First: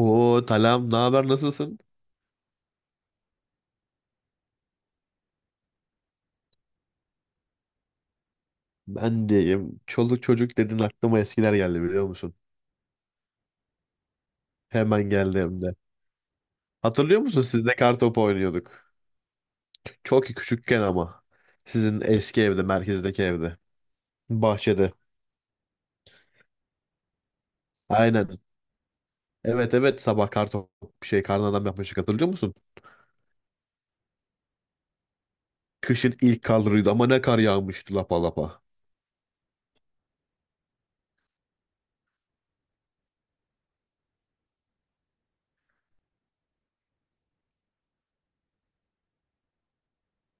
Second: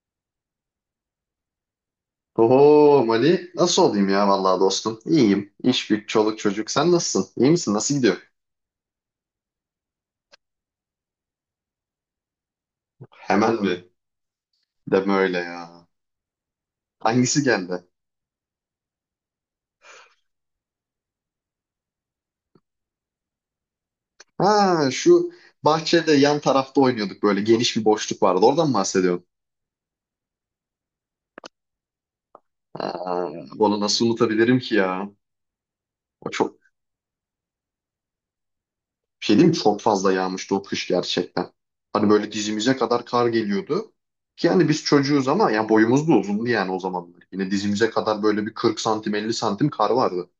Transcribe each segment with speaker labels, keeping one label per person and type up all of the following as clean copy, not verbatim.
Speaker 1: Oo Talam ne haber nasılsın?
Speaker 2: Oho Mali, nasıl olayım ya vallahi dostum? İyiyim. İş güç, çoluk çocuk. Sen nasılsın? İyi misin? Nasıl gidiyor?
Speaker 1: Ben diyeyim. Çoluk çocuk dedin aklıma eskiler geldi biliyor musun?
Speaker 2: Hemen mi?
Speaker 1: Hemen
Speaker 2: Deme öyle
Speaker 1: geldi hem de.
Speaker 2: ya.
Speaker 1: Hatırlıyor musun
Speaker 2: Hangisi
Speaker 1: siz de
Speaker 2: geldi?
Speaker 1: kartopu oynuyorduk. Çok küçükken ama. Sizin eski evde, merkezdeki evde.
Speaker 2: Ha
Speaker 1: Bahçede.
Speaker 2: şu bahçede yan tarafta oynuyorduk, böyle geniş bir boşluk
Speaker 1: Aynen.
Speaker 2: vardı. Oradan mı bahsediyorsun?
Speaker 1: Evet evet sabah kartop şey karnadan yapmıştık hatırlıyor musun?
Speaker 2: Ha, onu nasıl unutabilirim ki ya?
Speaker 1: Kışın
Speaker 2: O
Speaker 1: ilk
Speaker 2: çok
Speaker 1: karlarıydı ama ne kar yağmıştı lapa lapa.
Speaker 2: bir şey diyeyim mi? Çok fazla yağmıştı o kış gerçekten. Hani böyle dizimize kadar kar geliyordu. Ki yani biz çocuğuz ama yani boyumuz da uzundu yani o zamanlar. Yine dizimize kadar böyle bir 40 santim 50 santim kar vardı.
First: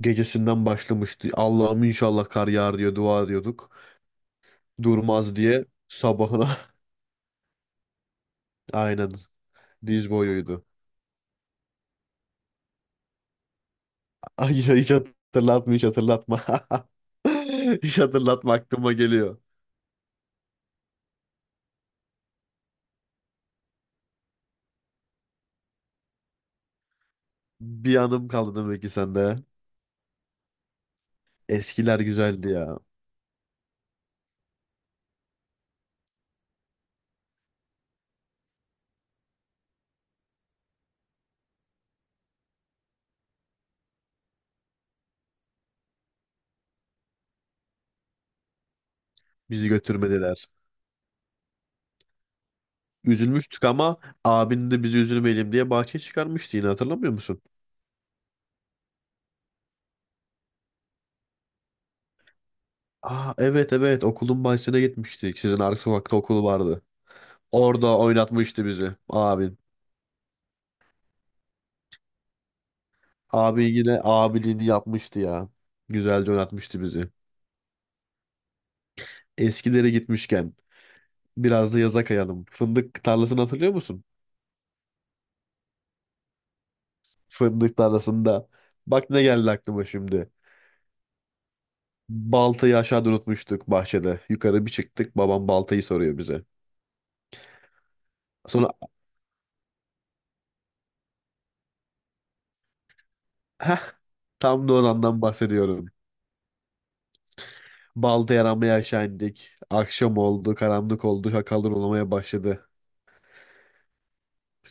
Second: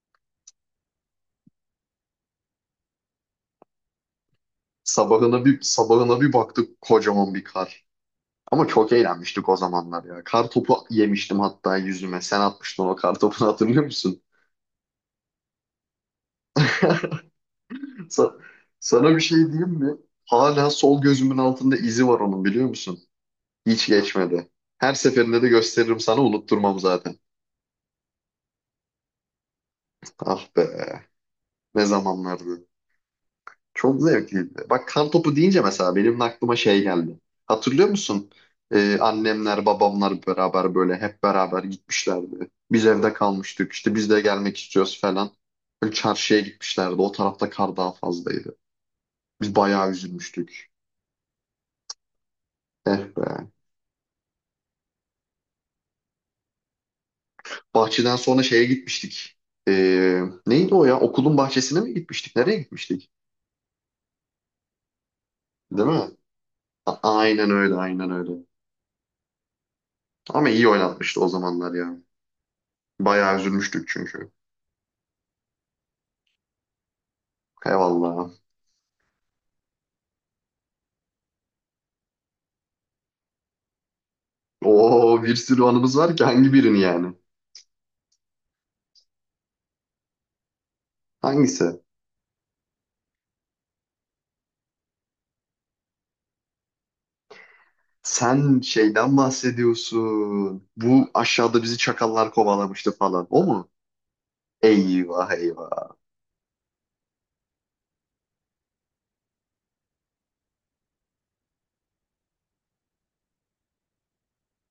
Speaker 1: Gecesinden başlamıştı. Allah'ım inşallah kar yağar diye dua ediyorduk. Durmaz
Speaker 2: Sabahına bir
Speaker 1: diye
Speaker 2: sabahına bir
Speaker 1: sabahına.
Speaker 2: baktık, kocaman bir kar. Ama çok
Speaker 1: Aynen,
Speaker 2: eğlenmiştik o zamanlar
Speaker 1: diz
Speaker 2: ya. Kar
Speaker 1: boyuydu.
Speaker 2: topu yemiştim hatta yüzüme. Sen atmıştın o kar topunu, hatırlıyor musun?
Speaker 1: Ay, hiç hatırlatma, hiç hatırlatma. Hiç
Speaker 2: Sa-
Speaker 1: hatırlatma, aklıma
Speaker 2: Sana bir şey
Speaker 1: geliyor.
Speaker 2: diyeyim mi? Hala sol gözümün altında izi var onun, biliyor musun? Hiç geçmedi. Her seferinde de gösteririm sana, unutturmam zaten.
Speaker 1: Bir anım kaldı demek ki sende.
Speaker 2: Ah be, ne
Speaker 1: Eskiler güzeldi
Speaker 2: zamanlardı.
Speaker 1: ya.
Speaker 2: Çok zevkliydi. Bak, kar topu deyince mesela benim aklıma şey geldi. Hatırlıyor musun? Annemler, babamlar beraber böyle hep beraber gitmişlerdi. Biz evde kalmıştık. İşte biz de gelmek istiyoruz falan. Böyle çarşıya gitmişlerdi. O tarafta kar daha fazlaydı. Biz
Speaker 1: Bizi
Speaker 2: bayağı
Speaker 1: götürmediler.
Speaker 2: üzülmüştük. Eh be.
Speaker 1: Üzülmüştük ama abin de bizi üzülmeyelim diye bahçeye çıkarmıştı yine, hatırlamıyor musun?
Speaker 2: Bahçeden sonra şeye gitmiştik. Neydi o ya? Okulun bahçesine mi gitmiştik? Nereye gitmiştik?
Speaker 1: Aa, evet evet, okulun bahçesine gitmiştik. Sizin arka
Speaker 2: Değil mi?
Speaker 1: sokakta okul vardı.
Speaker 2: Aynen öyle,
Speaker 1: Orada
Speaker 2: aynen öyle.
Speaker 1: oynatmıştı bizi abin.
Speaker 2: Ama iyi oynatmıştı o zamanlar ya. Bayağı
Speaker 1: Abin
Speaker 2: üzülmüştük
Speaker 1: yine
Speaker 2: çünkü.
Speaker 1: abiliğini yapmıştı ya. Güzelce oynatmıştı bizi.
Speaker 2: Eyvallah.
Speaker 1: Eskilere gitmişken biraz da yaza kayalım. Fındık tarlasını hatırlıyor musun?
Speaker 2: Oo, bir sürü anımız var ki, hangi birini yani?
Speaker 1: Fındık tarlasında. Bak ne geldi aklıma şimdi.
Speaker 2: Hangisi?
Speaker 1: Baltayı aşağıda unutmuştuk bahçede. Yukarı bir çıktık, babam baltayı soruyor bize.
Speaker 2: Sen
Speaker 1: Sonra
Speaker 2: şeyden bahsediyorsun. Bu aşağıda bizi çakallar kovalamıştı falan. O mu?
Speaker 1: heh, tam da o andan
Speaker 2: Eyvah
Speaker 1: bahsediyorum.
Speaker 2: eyvah.
Speaker 1: Baltayı aramaya aşağı indik. Akşam oldu, karanlık oldu, şakalar oynamaya başladı.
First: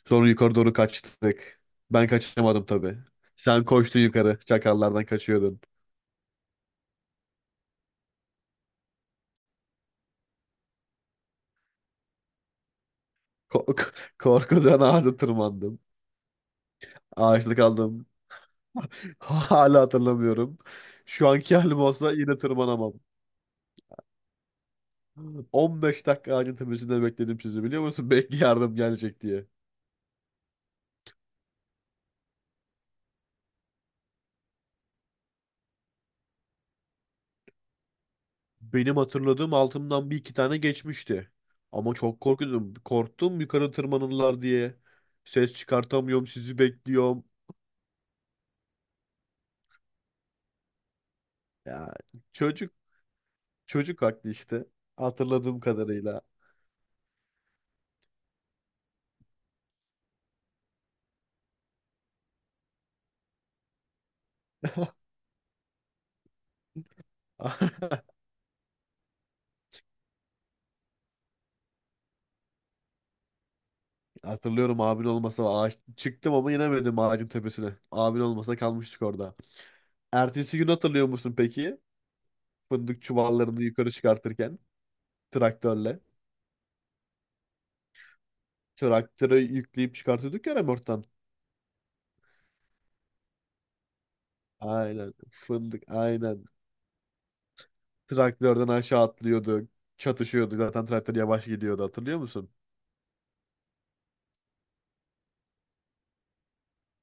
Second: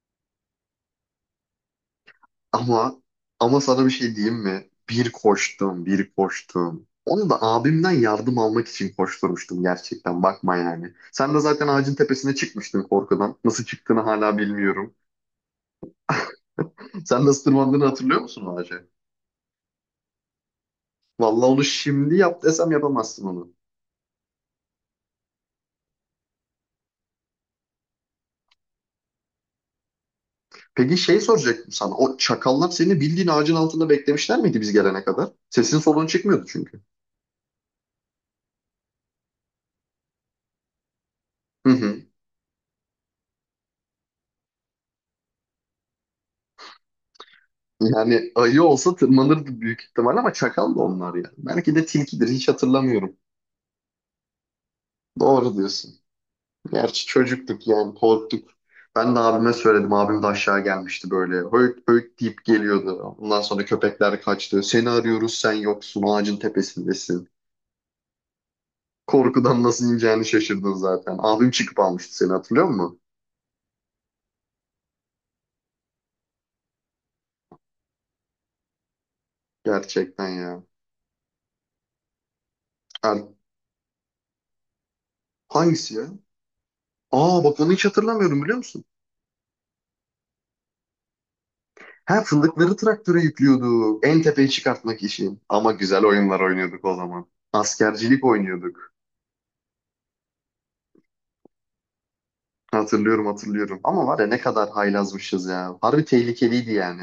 Speaker 1: Sonra yukarı doğru kaçtık. Ben kaçamadım tabii.
Speaker 2: Ama ama
Speaker 1: Sen
Speaker 2: sana bir
Speaker 1: koştun
Speaker 2: şey diyeyim
Speaker 1: yukarı,
Speaker 2: mi?
Speaker 1: şakallardan
Speaker 2: Bir
Speaker 1: kaçıyordun.
Speaker 2: koştum, bir koştum. Onu da abimden yardım almak için koşturmuştum gerçekten. Bakma yani. Sen de zaten ağacın tepesine çıkmıştın korkudan.
Speaker 1: Ko-
Speaker 2: Nasıl
Speaker 1: k-
Speaker 2: çıktığını hala
Speaker 1: korkudan
Speaker 2: bilmiyorum.
Speaker 1: ağaca tırmandım.
Speaker 2: Sen nasıl
Speaker 1: Ağaçlık
Speaker 2: tırmandığını
Speaker 1: aldım.
Speaker 2: hatırlıyor musun o ağaca?
Speaker 1: Hala hatırlamıyorum. Şu
Speaker 2: Vallahi
Speaker 1: anki
Speaker 2: onu
Speaker 1: halim olsa
Speaker 2: şimdi
Speaker 1: yine
Speaker 2: yap desem
Speaker 1: tırmanamam.
Speaker 2: yapamazsın onu.
Speaker 1: 15 dakika ağacın tepesinde bekledim sizi, biliyor musun? Belki yardım gelecek diye.
Speaker 2: Peki şey soracaktım sana. O çakallar seni bildiğin ağacın altında beklemişler miydi biz gelene kadar? Sesin soluğun çıkmıyordu çünkü.
Speaker 1: Benim hatırladığım, altımdan bir iki tane geçmişti.
Speaker 2: Hı
Speaker 1: Ama
Speaker 2: hı.
Speaker 1: çok korkuyordum. Korktum yukarı tırmanırlar diye. Ses çıkartamıyorum, sizi bekliyorum.
Speaker 2: Yani ayı olsa tırmanırdı büyük ihtimal ama çakal da onlar ya. Belki de
Speaker 1: Ya,
Speaker 2: tilkidir, hiç
Speaker 1: çocuk
Speaker 2: hatırlamıyorum.
Speaker 1: çocuk haklı işte.
Speaker 2: Doğru
Speaker 1: Hatırladığım
Speaker 2: diyorsun.
Speaker 1: kadarıyla.
Speaker 2: Gerçi çocuktuk yani, korktuk. Ben de abime söyledim. Abim de aşağı gelmişti böyle. Höyt höyt deyip geliyordu. Ondan sonra köpekler kaçtı. Seni arıyoruz, sen yoksun, ağacın tepesindesin. Korkudan nasıl ineceğini şaşırdın zaten. Abim çıkıp almıştı seni, hatırlıyor musun?
Speaker 1: Hatırlıyorum, abin olmasa ağaç çıktım ama inemedim ağacın tepesine. Abin olmasa kalmıştık orada.
Speaker 2: Gerçekten
Speaker 1: Ertesi
Speaker 2: ya.
Speaker 1: gün hatırlıyor musun peki? Fındık
Speaker 2: Er-
Speaker 1: çuvallarını yukarı çıkartırken
Speaker 2: hangisi
Speaker 1: traktörle.
Speaker 2: ya? Aa bak, onu hiç hatırlamıyorum, biliyor musun?
Speaker 1: Traktöre yükleyip çıkartıyorduk ya remorttan.
Speaker 2: Ha, fındıkları traktöre yüklüyorduk. En tepeye çıkartmak
Speaker 1: Aynen.
Speaker 2: için. Ama
Speaker 1: Fındık
Speaker 2: güzel oyunlar
Speaker 1: aynen.
Speaker 2: oynuyorduk o zaman. Askercilik
Speaker 1: Traktörden
Speaker 2: oynuyorduk.
Speaker 1: aşağı atlıyordu. Çatışıyordu. Zaten traktör yavaş gidiyordu, hatırlıyor musun?
Speaker 2: Hatırlıyorum hatırlıyorum. Ama var ya, ne kadar haylazmışız ya. Harbi tehlikeliydi yani.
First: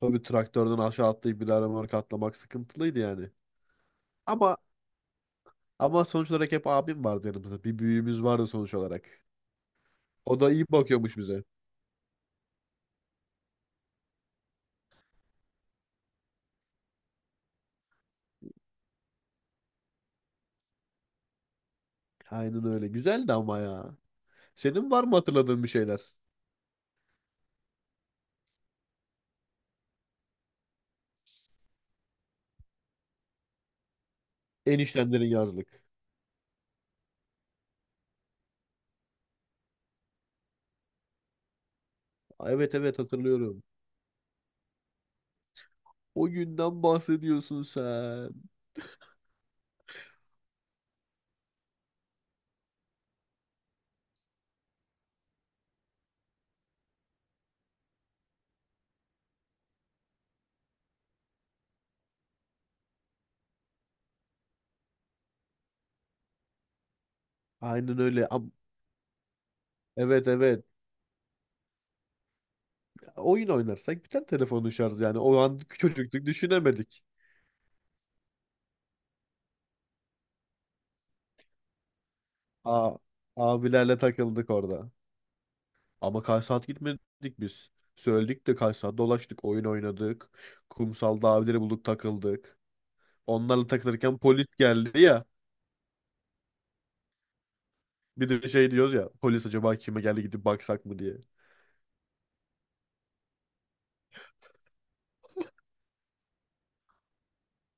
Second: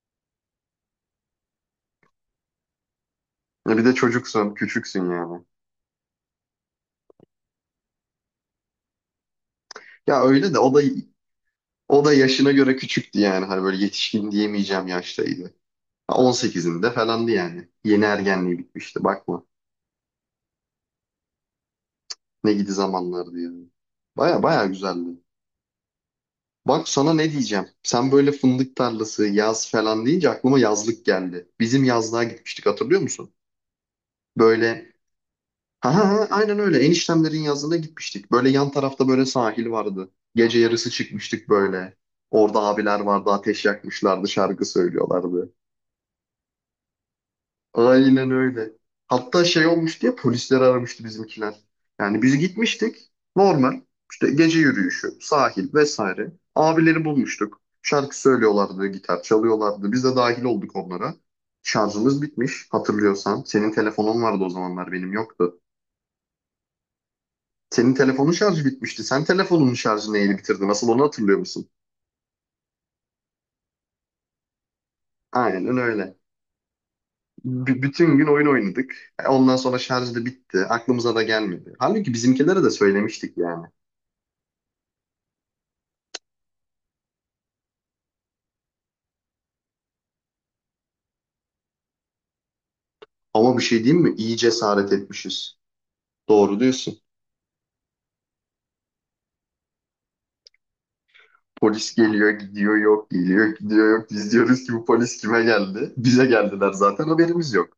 Speaker 1: Tabii, traktörden aşağı atlayıp bir daha remork atlamak sıkıntılıydı yani.
Speaker 2: Ya bir de çocuksun,
Speaker 1: Ama
Speaker 2: küçüksün yani.
Speaker 1: ama sonuç olarak hep abim vardı yanımızda. Bir büyüğümüz vardı sonuç olarak.
Speaker 2: Ya
Speaker 1: O da
Speaker 2: öyle de
Speaker 1: iyi
Speaker 2: o da
Speaker 1: bakıyormuş bize.
Speaker 2: o da yaşına göre küçüktü yani. Hani böyle yetişkin diyemeyeceğim yaştaydı. Ha, 18'inde falandı yani. Yeni ergenliği bitmişti, bakma. Ne
Speaker 1: Aynen
Speaker 2: gidi
Speaker 1: öyle. Güzeldi
Speaker 2: zamanlardı
Speaker 1: ama
Speaker 2: yani.
Speaker 1: ya.
Speaker 2: Baya baya
Speaker 1: Senin var mı
Speaker 2: güzeldi.
Speaker 1: hatırladığın bir şeyler?
Speaker 2: Bak sana ne diyeceğim. Sen böyle fındık tarlası, yaz falan deyince aklıma yazlık geldi. Bizim yazlığa gitmiştik, hatırlıyor musun? Böyle
Speaker 1: Eniştenlerin yazlık.
Speaker 2: ha ha ha, aynen öyle, eniştemlerin yazlığına gitmiştik. Böyle yan tarafta böyle sahil vardı. Gece yarısı çıkmıştık böyle. Orada
Speaker 1: Evet evet
Speaker 2: abiler vardı,
Speaker 1: hatırlıyorum.
Speaker 2: ateş yakmışlardı, şarkı söylüyorlardı.
Speaker 1: O günden bahsediyorsun
Speaker 2: Aynen
Speaker 1: sen.
Speaker 2: öyle. Hatta şey olmuş diye polisleri aramıştı bizimkiler. Yani biz gitmiştik. Normal. İşte gece yürüyüşü, sahil vesaire. Abileri bulmuştuk. Şarkı söylüyorlardı, gitar çalıyorlardı. Biz de dahil olduk onlara. Şarjımız bitmiş, hatırlıyorsan. Senin telefonun vardı o zamanlar, benim yoktu. Senin
Speaker 1: Aynen öyle.
Speaker 2: telefonun şarjı bitmişti. Sen telefonunun şarjını
Speaker 1: Evet
Speaker 2: yeni
Speaker 1: evet.
Speaker 2: bitirdin. Nasıl, onu hatırlıyor musun?
Speaker 1: Oyun oynarsak biter telefonun şarjı yani. O an
Speaker 2: Aynen öyle.
Speaker 1: çocuktuk, düşünemedik.
Speaker 2: Bütün gün oyun oynadık. Ondan sonra şarj da bitti. Aklımıza da gelmedi. Halbuki bizimkilere de
Speaker 1: Aa,
Speaker 2: söylemiştik yani.
Speaker 1: abilerle takıldık orada. Ama kaç saat gitmedik biz. Söyledik de kaç saat dolaştık. Oyun oynadık. Kumsalda abileri bulduk, takıldık.
Speaker 2: Ama bir
Speaker 1: Onlarla
Speaker 2: şey diyeyim mi?
Speaker 1: takılırken
Speaker 2: İyi
Speaker 1: polis
Speaker 2: cesaret
Speaker 1: geldi ya.
Speaker 2: etmişiz. Doğru diyorsun.
Speaker 1: Bir de şey diyoruz ya. Polis acaba kime geldi, gidip baksak mı diye.
Speaker 2: Polis geliyor, gidiyor, yok, geliyor, gidiyor, yok. Biz diyoruz ki bu polis kime geldi? Bize geldiler zaten, haberimiz yok.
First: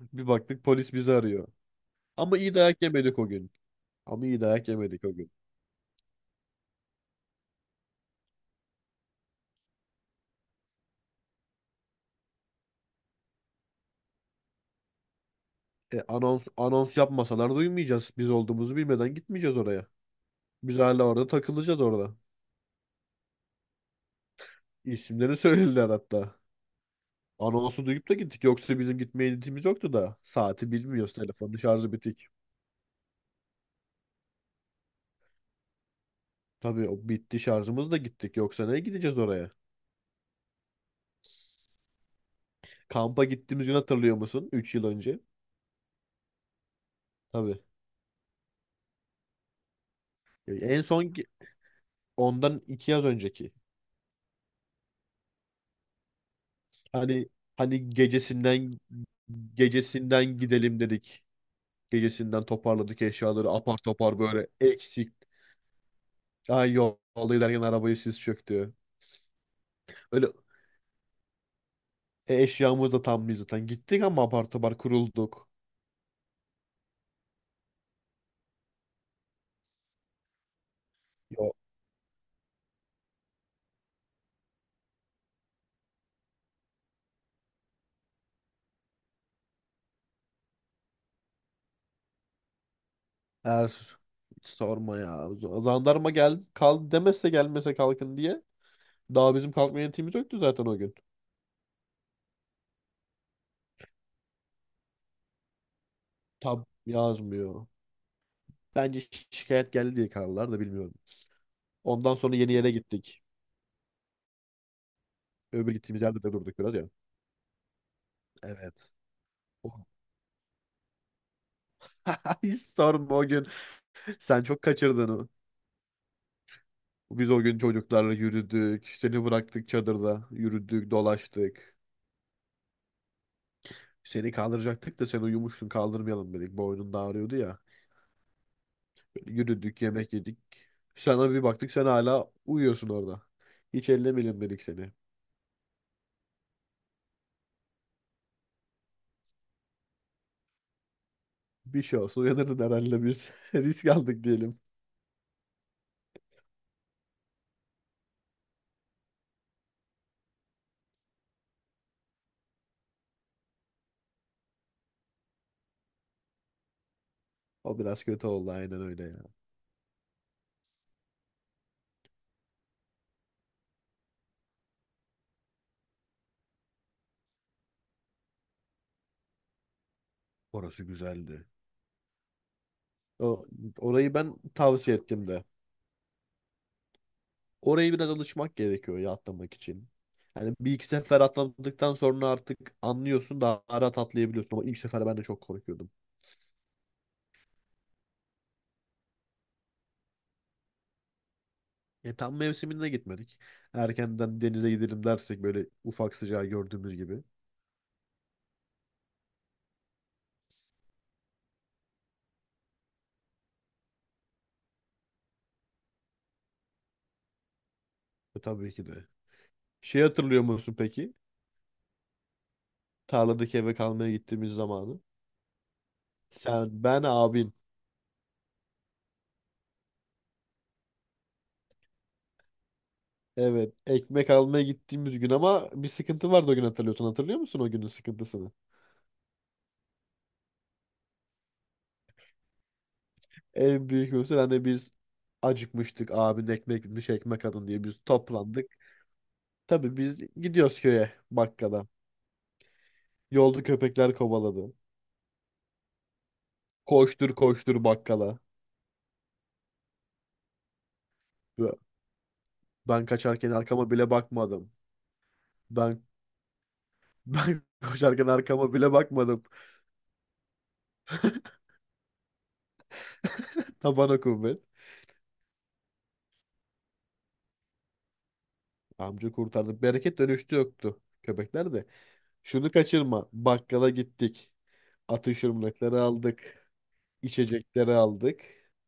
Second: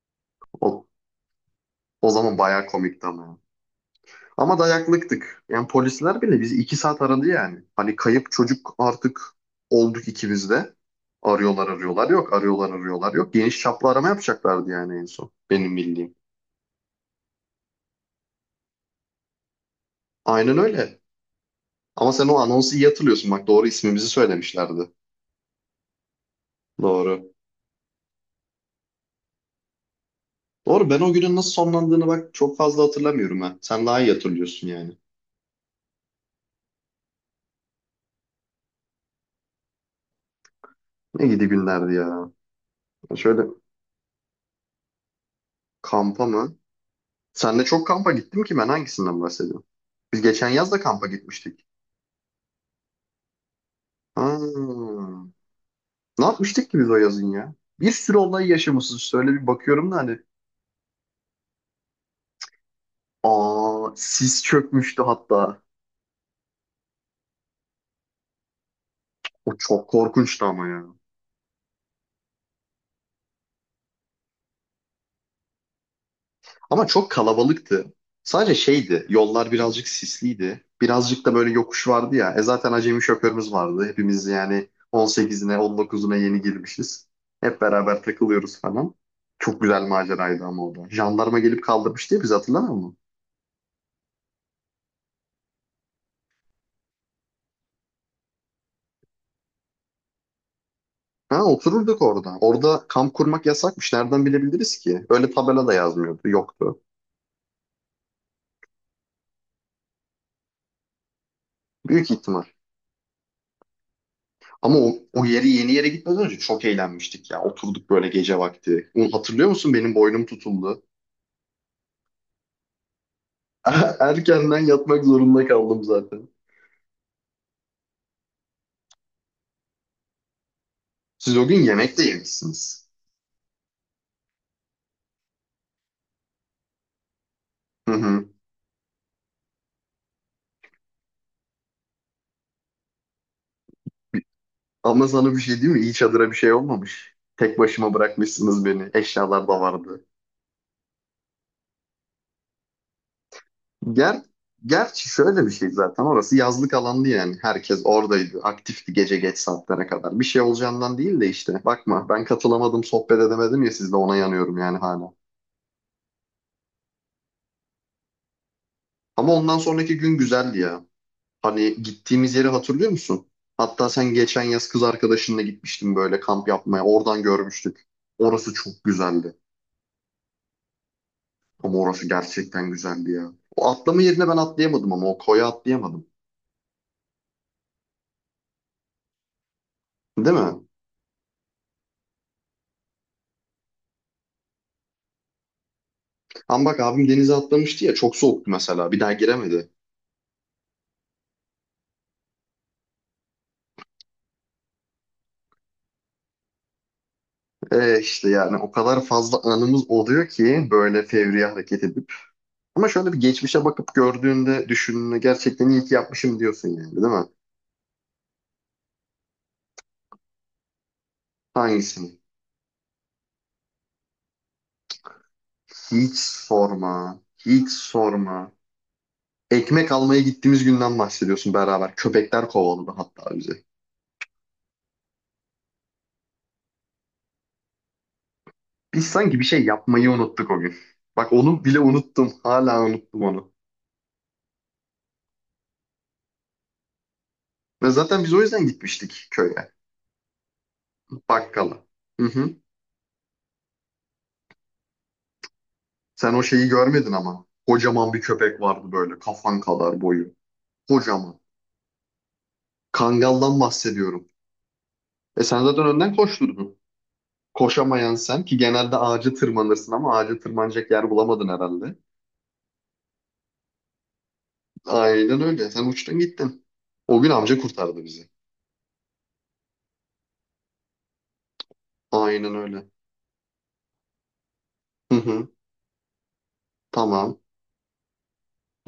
Speaker 1: Bir baktık
Speaker 2: O,
Speaker 1: polis bizi arıyor.
Speaker 2: o
Speaker 1: Ama
Speaker 2: zaman
Speaker 1: iyi
Speaker 2: bayağı
Speaker 1: dayak
Speaker 2: komikti
Speaker 1: yemedik o
Speaker 2: ama.
Speaker 1: gün. Ama iyi
Speaker 2: Ama
Speaker 1: dayak yemedik o gün.
Speaker 2: dayaklıktık. Yani polisler bile bizi iki saat aradı yani. Hani kayıp çocuk artık olduk ikimiz de. Arıyorlar arıyorlar yok, arıyorlar arıyorlar yok. Geniş çaplı arama yapacaklardı yani en son. Benim
Speaker 1: E,
Speaker 2: bildiğim.
Speaker 1: anons, anons yapmasalar duymayacağız. Biz olduğumuzu bilmeden gitmeyeceğiz oraya.
Speaker 2: Aynen
Speaker 1: Biz
Speaker 2: öyle.
Speaker 1: hala orada takılacağız orada.
Speaker 2: Ama sen o anonsu iyi hatırlıyorsun. Bak, doğru ismimizi söylemişlerdi.
Speaker 1: İsimleri söylediler hatta.
Speaker 2: Doğru.
Speaker 1: Anonsu duyup da gittik. Yoksa bizim gitmeye niyetimiz yoktu da. Saati
Speaker 2: Doğru, ben o
Speaker 1: bilmiyoruz.
Speaker 2: günün nasıl
Speaker 1: Telefonun şarjı
Speaker 2: sonlandığını
Speaker 1: bitik.
Speaker 2: bak çok fazla hatırlamıyorum ha. Sen daha iyi hatırlıyorsun yani.
Speaker 1: Tabii, o bitti, şarjımız da gittik. Yoksa ne gideceğiz oraya?
Speaker 2: Ne gidi günlerdi ya.
Speaker 1: Kampa
Speaker 2: Şöyle,
Speaker 1: gittiğimiz gün hatırlıyor musun? 3 yıl önce.
Speaker 2: kampa mı?
Speaker 1: Tabii.
Speaker 2: Senle çok kampa gittim ki, ben hangisinden bahsediyorum? Biz geçen
Speaker 1: Ya,
Speaker 2: yaz da kampa gitmiştik.
Speaker 1: Ondan 2 yaz önceki.
Speaker 2: Ha. Ne yapmıştık ki biz o
Speaker 1: Hani
Speaker 2: yazın ya? Bir
Speaker 1: hani
Speaker 2: sürü olay
Speaker 1: gecesinden
Speaker 2: yaşamışız. Şöyle bir bakıyorum da hani.
Speaker 1: gecesinden gidelim dedik. Gecesinden toparladık eşyaları apar
Speaker 2: Aa,
Speaker 1: topar,
Speaker 2: sis
Speaker 1: böyle
Speaker 2: çökmüştü
Speaker 1: eksik.
Speaker 2: hatta.
Speaker 1: Ay, yolda giderken arabayı sis çöktü.
Speaker 2: O çok
Speaker 1: Öyle.
Speaker 2: korkunçtu ama ya.
Speaker 1: E, eşyamız da tam değil zaten. Gittik ama apar topar kurulduk.
Speaker 2: Ama çok kalabalıktı. Sadece şeydi, yollar birazcık sisliydi. Birazcık da böyle
Speaker 1: Yok.
Speaker 2: yokuş vardı ya. Zaten acemi şoförümüz vardı. Hepimiz yani 18'ine, 19'una yeni girmişiz. Hep beraber takılıyoruz falan. Çok güzel maceraydı ama o da. Jandarma gelip kaldırmıştı ya bizi, hatırlamıyor musun?
Speaker 1: Her Hiç sorma ya. Zandarma gel kal demezse, gelmese kalkın diye. Daha bizim kalkma yönetimimiz yoktu zaten o gün.
Speaker 2: Ha, otururduk orada. Orada kamp kurmak yasakmış. Nereden bilebiliriz ki? Öyle tabela da yazmıyordu,
Speaker 1: Tab
Speaker 2: yoktu.
Speaker 1: yazmıyor. Bence şikayet geldi diye, kararlar da bilmiyorum.
Speaker 2: Büyük
Speaker 1: Ondan sonra
Speaker 2: ihtimal.
Speaker 1: yeni yere gittik.
Speaker 2: Ama o yeri, yeni
Speaker 1: Öbür
Speaker 2: yere
Speaker 1: gittiğimiz yerde
Speaker 2: gitmeden
Speaker 1: de
Speaker 2: önce
Speaker 1: durduk
Speaker 2: çok
Speaker 1: biraz ya.
Speaker 2: eğlenmiştik ya. Oturduk böyle gece vakti.
Speaker 1: Evet.
Speaker 2: Onu hatırlıyor
Speaker 1: O-
Speaker 2: musun, benim boynum tutuldu.
Speaker 1: Hiç sorma o gün. Sen
Speaker 2: Erkenden
Speaker 1: çok
Speaker 2: yatmak
Speaker 1: kaçırdın o.
Speaker 2: zorunda kaldım zaten.
Speaker 1: Biz o gün çocuklarla yürüdük. Seni bıraktık çadırda. Yürüdük,
Speaker 2: Siz o gün
Speaker 1: dolaştık.
Speaker 2: yemek de yemişsiniz.
Speaker 1: Seni kaldıracaktık da sen uyumuştun, kaldırmayalım dedik. Boynun da ağrıyordu ya.
Speaker 2: Hı hı.
Speaker 1: Böyle yürüdük, yemek yedik. Sana bir baktık sen hala uyuyorsun orada. Hiç ellemeyelim dedik seni.
Speaker 2: Ama sana bir şey diyeyim mi? İyi, çadıra bir şey olmamış. Tek başıma bırakmışsınız beni. Eşyalar da vardı.
Speaker 1: Bir şey olsa uyanırdın herhalde biz. Risk
Speaker 2: Ger
Speaker 1: aldık diyelim.
Speaker 2: Gerçi şöyle bir şey zaten. Orası yazlık alandı yani. Herkes oradaydı. Aktifti gece geç saatlere kadar. Bir şey olacağından değil de işte. Bakma, ben katılamadım, sohbet edemedim ya sizle, ona yanıyorum yani hala.
Speaker 1: O biraz kötü oldu, aynen öyle ya.
Speaker 2: Ama ondan sonraki gün güzeldi ya. Hani gittiğimiz yeri hatırlıyor musun? Hatta sen geçen yaz kız arkadaşınla gitmiştin böyle kamp yapmaya. Oradan görmüştük. Orası çok güzeldi.
Speaker 1: Orası güzeldi.
Speaker 2: Ama orası gerçekten güzeldi ya.
Speaker 1: O,
Speaker 2: O atlama
Speaker 1: orayı
Speaker 2: yerine
Speaker 1: ben
Speaker 2: ben atlayamadım,
Speaker 1: tavsiye
Speaker 2: ama o
Speaker 1: ettim de.
Speaker 2: koya atlayamadım.
Speaker 1: Orayı biraz alışmak gerekiyor ya atlamak için.
Speaker 2: Değil
Speaker 1: Yani
Speaker 2: mi?
Speaker 1: bir iki sefer atladıktan sonra artık anlıyorsun, daha rahat atlayabiliyorsun. Ama ilk sefer ben de çok korkuyordum.
Speaker 2: Ama bak, abim denize atlamıştı ya, çok soğuktu mesela. Bir daha giremedi.
Speaker 1: E, tam mevsiminde gitmedik. Erkenden denize gidelim dersek böyle, ufak sıcağı gördüğümüz gibi.
Speaker 2: E işte yani o kadar fazla anımız oluyor ki böyle fevri hareket edip. Ama şöyle bir geçmişe bakıp gördüğünde, düşündüğünde, gerçekten iyi ki yapmışım diyorsun yani, değil mi?
Speaker 1: E, tabii ki de. Hatırlıyor musun peki?
Speaker 2: Hangisini?
Speaker 1: Tarladaki eve kalmaya gittiğimiz zamanı.
Speaker 2: Hiç
Speaker 1: Sen, ben,
Speaker 2: sorma.
Speaker 1: abin.
Speaker 2: Hiç sorma. Ekmek almaya gittiğimiz günden bahsediyorsun beraber. Köpekler kovaladı hatta bizi.
Speaker 1: Evet, ekmek almaya gittiğimiz gün, ama bir sıkıntı vardı o gün hatırlıyorsun. Hatırlıyor musun o günün sıkıntısını?
Speaker 2: Biz sanki bir şey yapmayı unuttuk o gün. Bak, onu bile unuttum. Hala unuttum onu.
Speaker 1: En büyük mesela, hani biz acıkmıştık. Abin ekmek bitmiş, ekmek alın diye
Speaker 2: Ve
Speaker 1: biz
Speaker 2: zaten biz o yüzden
Speaker 1: toplandık.
Speaker 2: gitmiştik köye.
Speaker 1: Tabii biz gidiyoruz köye,
Speaker 2: Bakkala.
Speaker 1: bakkala.
Speaker 2: Hı hı.
Speaker 1: Yolda köpekler kovaladı.
Speaker 2: Sen o şeyi görmedin
Speaker 1: Koştur
Speaker 2: ama.
Speaker 1: koştur
Speaker 2: Kocaman bir
Speaker 1: bakkala.
Speaker 2: köpek vardı böyle. Kafan kadar boyu. Kocaman.
Speaker 1: Ben kaçarken
Speaker 2: Kangaldan
Speaker 1: arkama bile
Speaker 2: bahsediyorum.
Speaker 1: bakmadım.
Speaker 2: Sen zaten
Speaker 1: Ben
Speaker 2: önden koşturdun.
Speaker 1: ben
Speaker 2: Koşamayan
Speaker 1: koşarken
Speaker 2: sen ki
Speaker 1: arkama bile
Speaker 2: genelde ağaca
Speaker 1: bakmadım.
Speaker 2: tırmanırsın, ama ağaca tırmanacak yer bulamadın herhalde.
Speaker 1: Tabana kuvvet.
Speaker 2: Aynen öyle. Sen uçtun gittin. O gün amca kurtardı bizi.
Speaker 1: Amca kurtardı. Bereket dönüştü yoktu. Köpekler de.
Speaker 2: Aynen
Speaker 1: Şunu
Speaker 2: öyle.
Speaker 1: kaçırma. Bakkala gittik.
Speaker 2: Hı hı.
Speaker 1: Atıştırmalıkları aldık.
Speaker 2: Tamam.
Speaker 1: İçecekleri aldık.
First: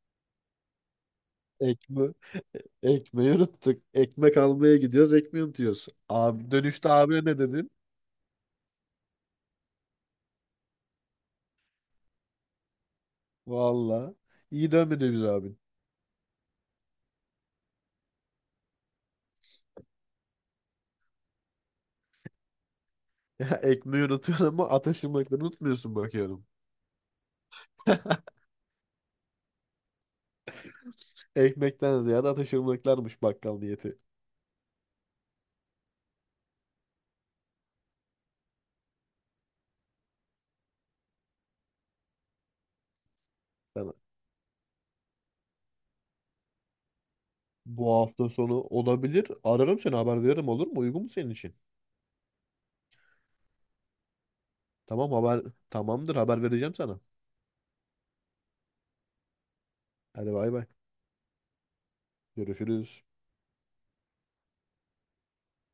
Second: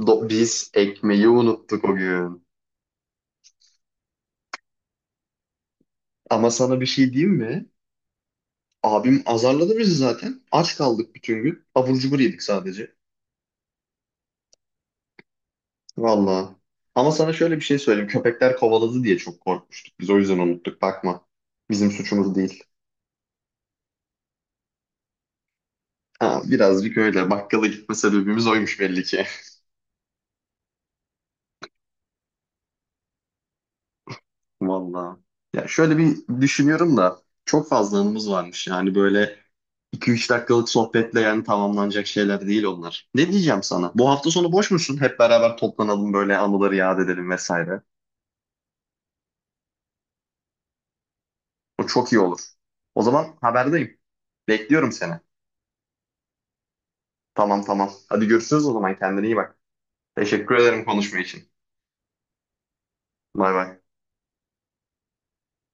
Speaker 2: Biz ekmeği unuttuk o
Speaker 1: Ekme
Speaker 2: gün.
Speaker 1: ekmeği unuttuk. Ekmek almaya gidiyoruz. Ekmeği unutuyoruz.
Speaker 2: Ama
Speaker 1: Abi,
Speaker 2: sana bir
Speaker 1: dönüşte
Speaker 2: şey
Speaker 1: abine
Speaker 2: diyeyim
Speaker 1: ne
Speaker 2: mi?
Speaker 1: dedin?
Speaker 2: Abim azarladı bizi zaten. Aç kaldık bütün gün. Abur cubur yedik sadece.
Speaker 1: Valla. İyi dönmedi biz abin.
Speaker 2: Vallahi. Ama sana şöyle bir şey söyleyeyim. Köpekler kovaladı diye çok korkmuştuk. Biz o yüzden unuttuk. Bakma. Bizim suçumuz değil.
Speaker 1: Ya, ekmeği unutuyorsun ama atıştırmalıkları unutmuyorsun
Speaker 2: Ha,
Speaker 1: bakıyorum.
Speaker 2: birazcık öyle. Bakkala gitme sebebimiz oymuş belli ki.
Speaker 1: Ekmekten ziyade atıştırmalıklarmış bakkal niyeti.
Speaker 2: Vallahi. Ya şöyle bir düşünüyorum da çok fazla anımız varmış. Yani böyle 2 üç dakikalık sohbetle yani tamamlanacak şeyler değil onlar. Ne diyeceğim sana?
Speaker 1: Sana.
Speaker 2: Bu hafta sonu boş musun? Hep beraber toplanalım, böyle anıları yad edelim vesaire.
Speaker 1: Bu hafta sonu olabilir. Ararım seni, haber veririm, olur mu? Uygun mu senin için?
Speaker 2: O çok iyi olur. O zaman haberdeyim. Bekliyorum
Speaker 1: Tamam
Speaker 2: seni.
Speaker 1: haber Tamamdır, haber vereceğim sana.
Speaker 2: Tamam tamam. Hadi görüşürüz o zaman. Kendine iyi bak.
Speaker 1: Hadi bay
Speaker 2: Teşekkür
Speaker 1: bay.
Speaker 2: ederim konuşma için.
Speaker 1: Görüşürüz.
Speaker 2: Bay bay.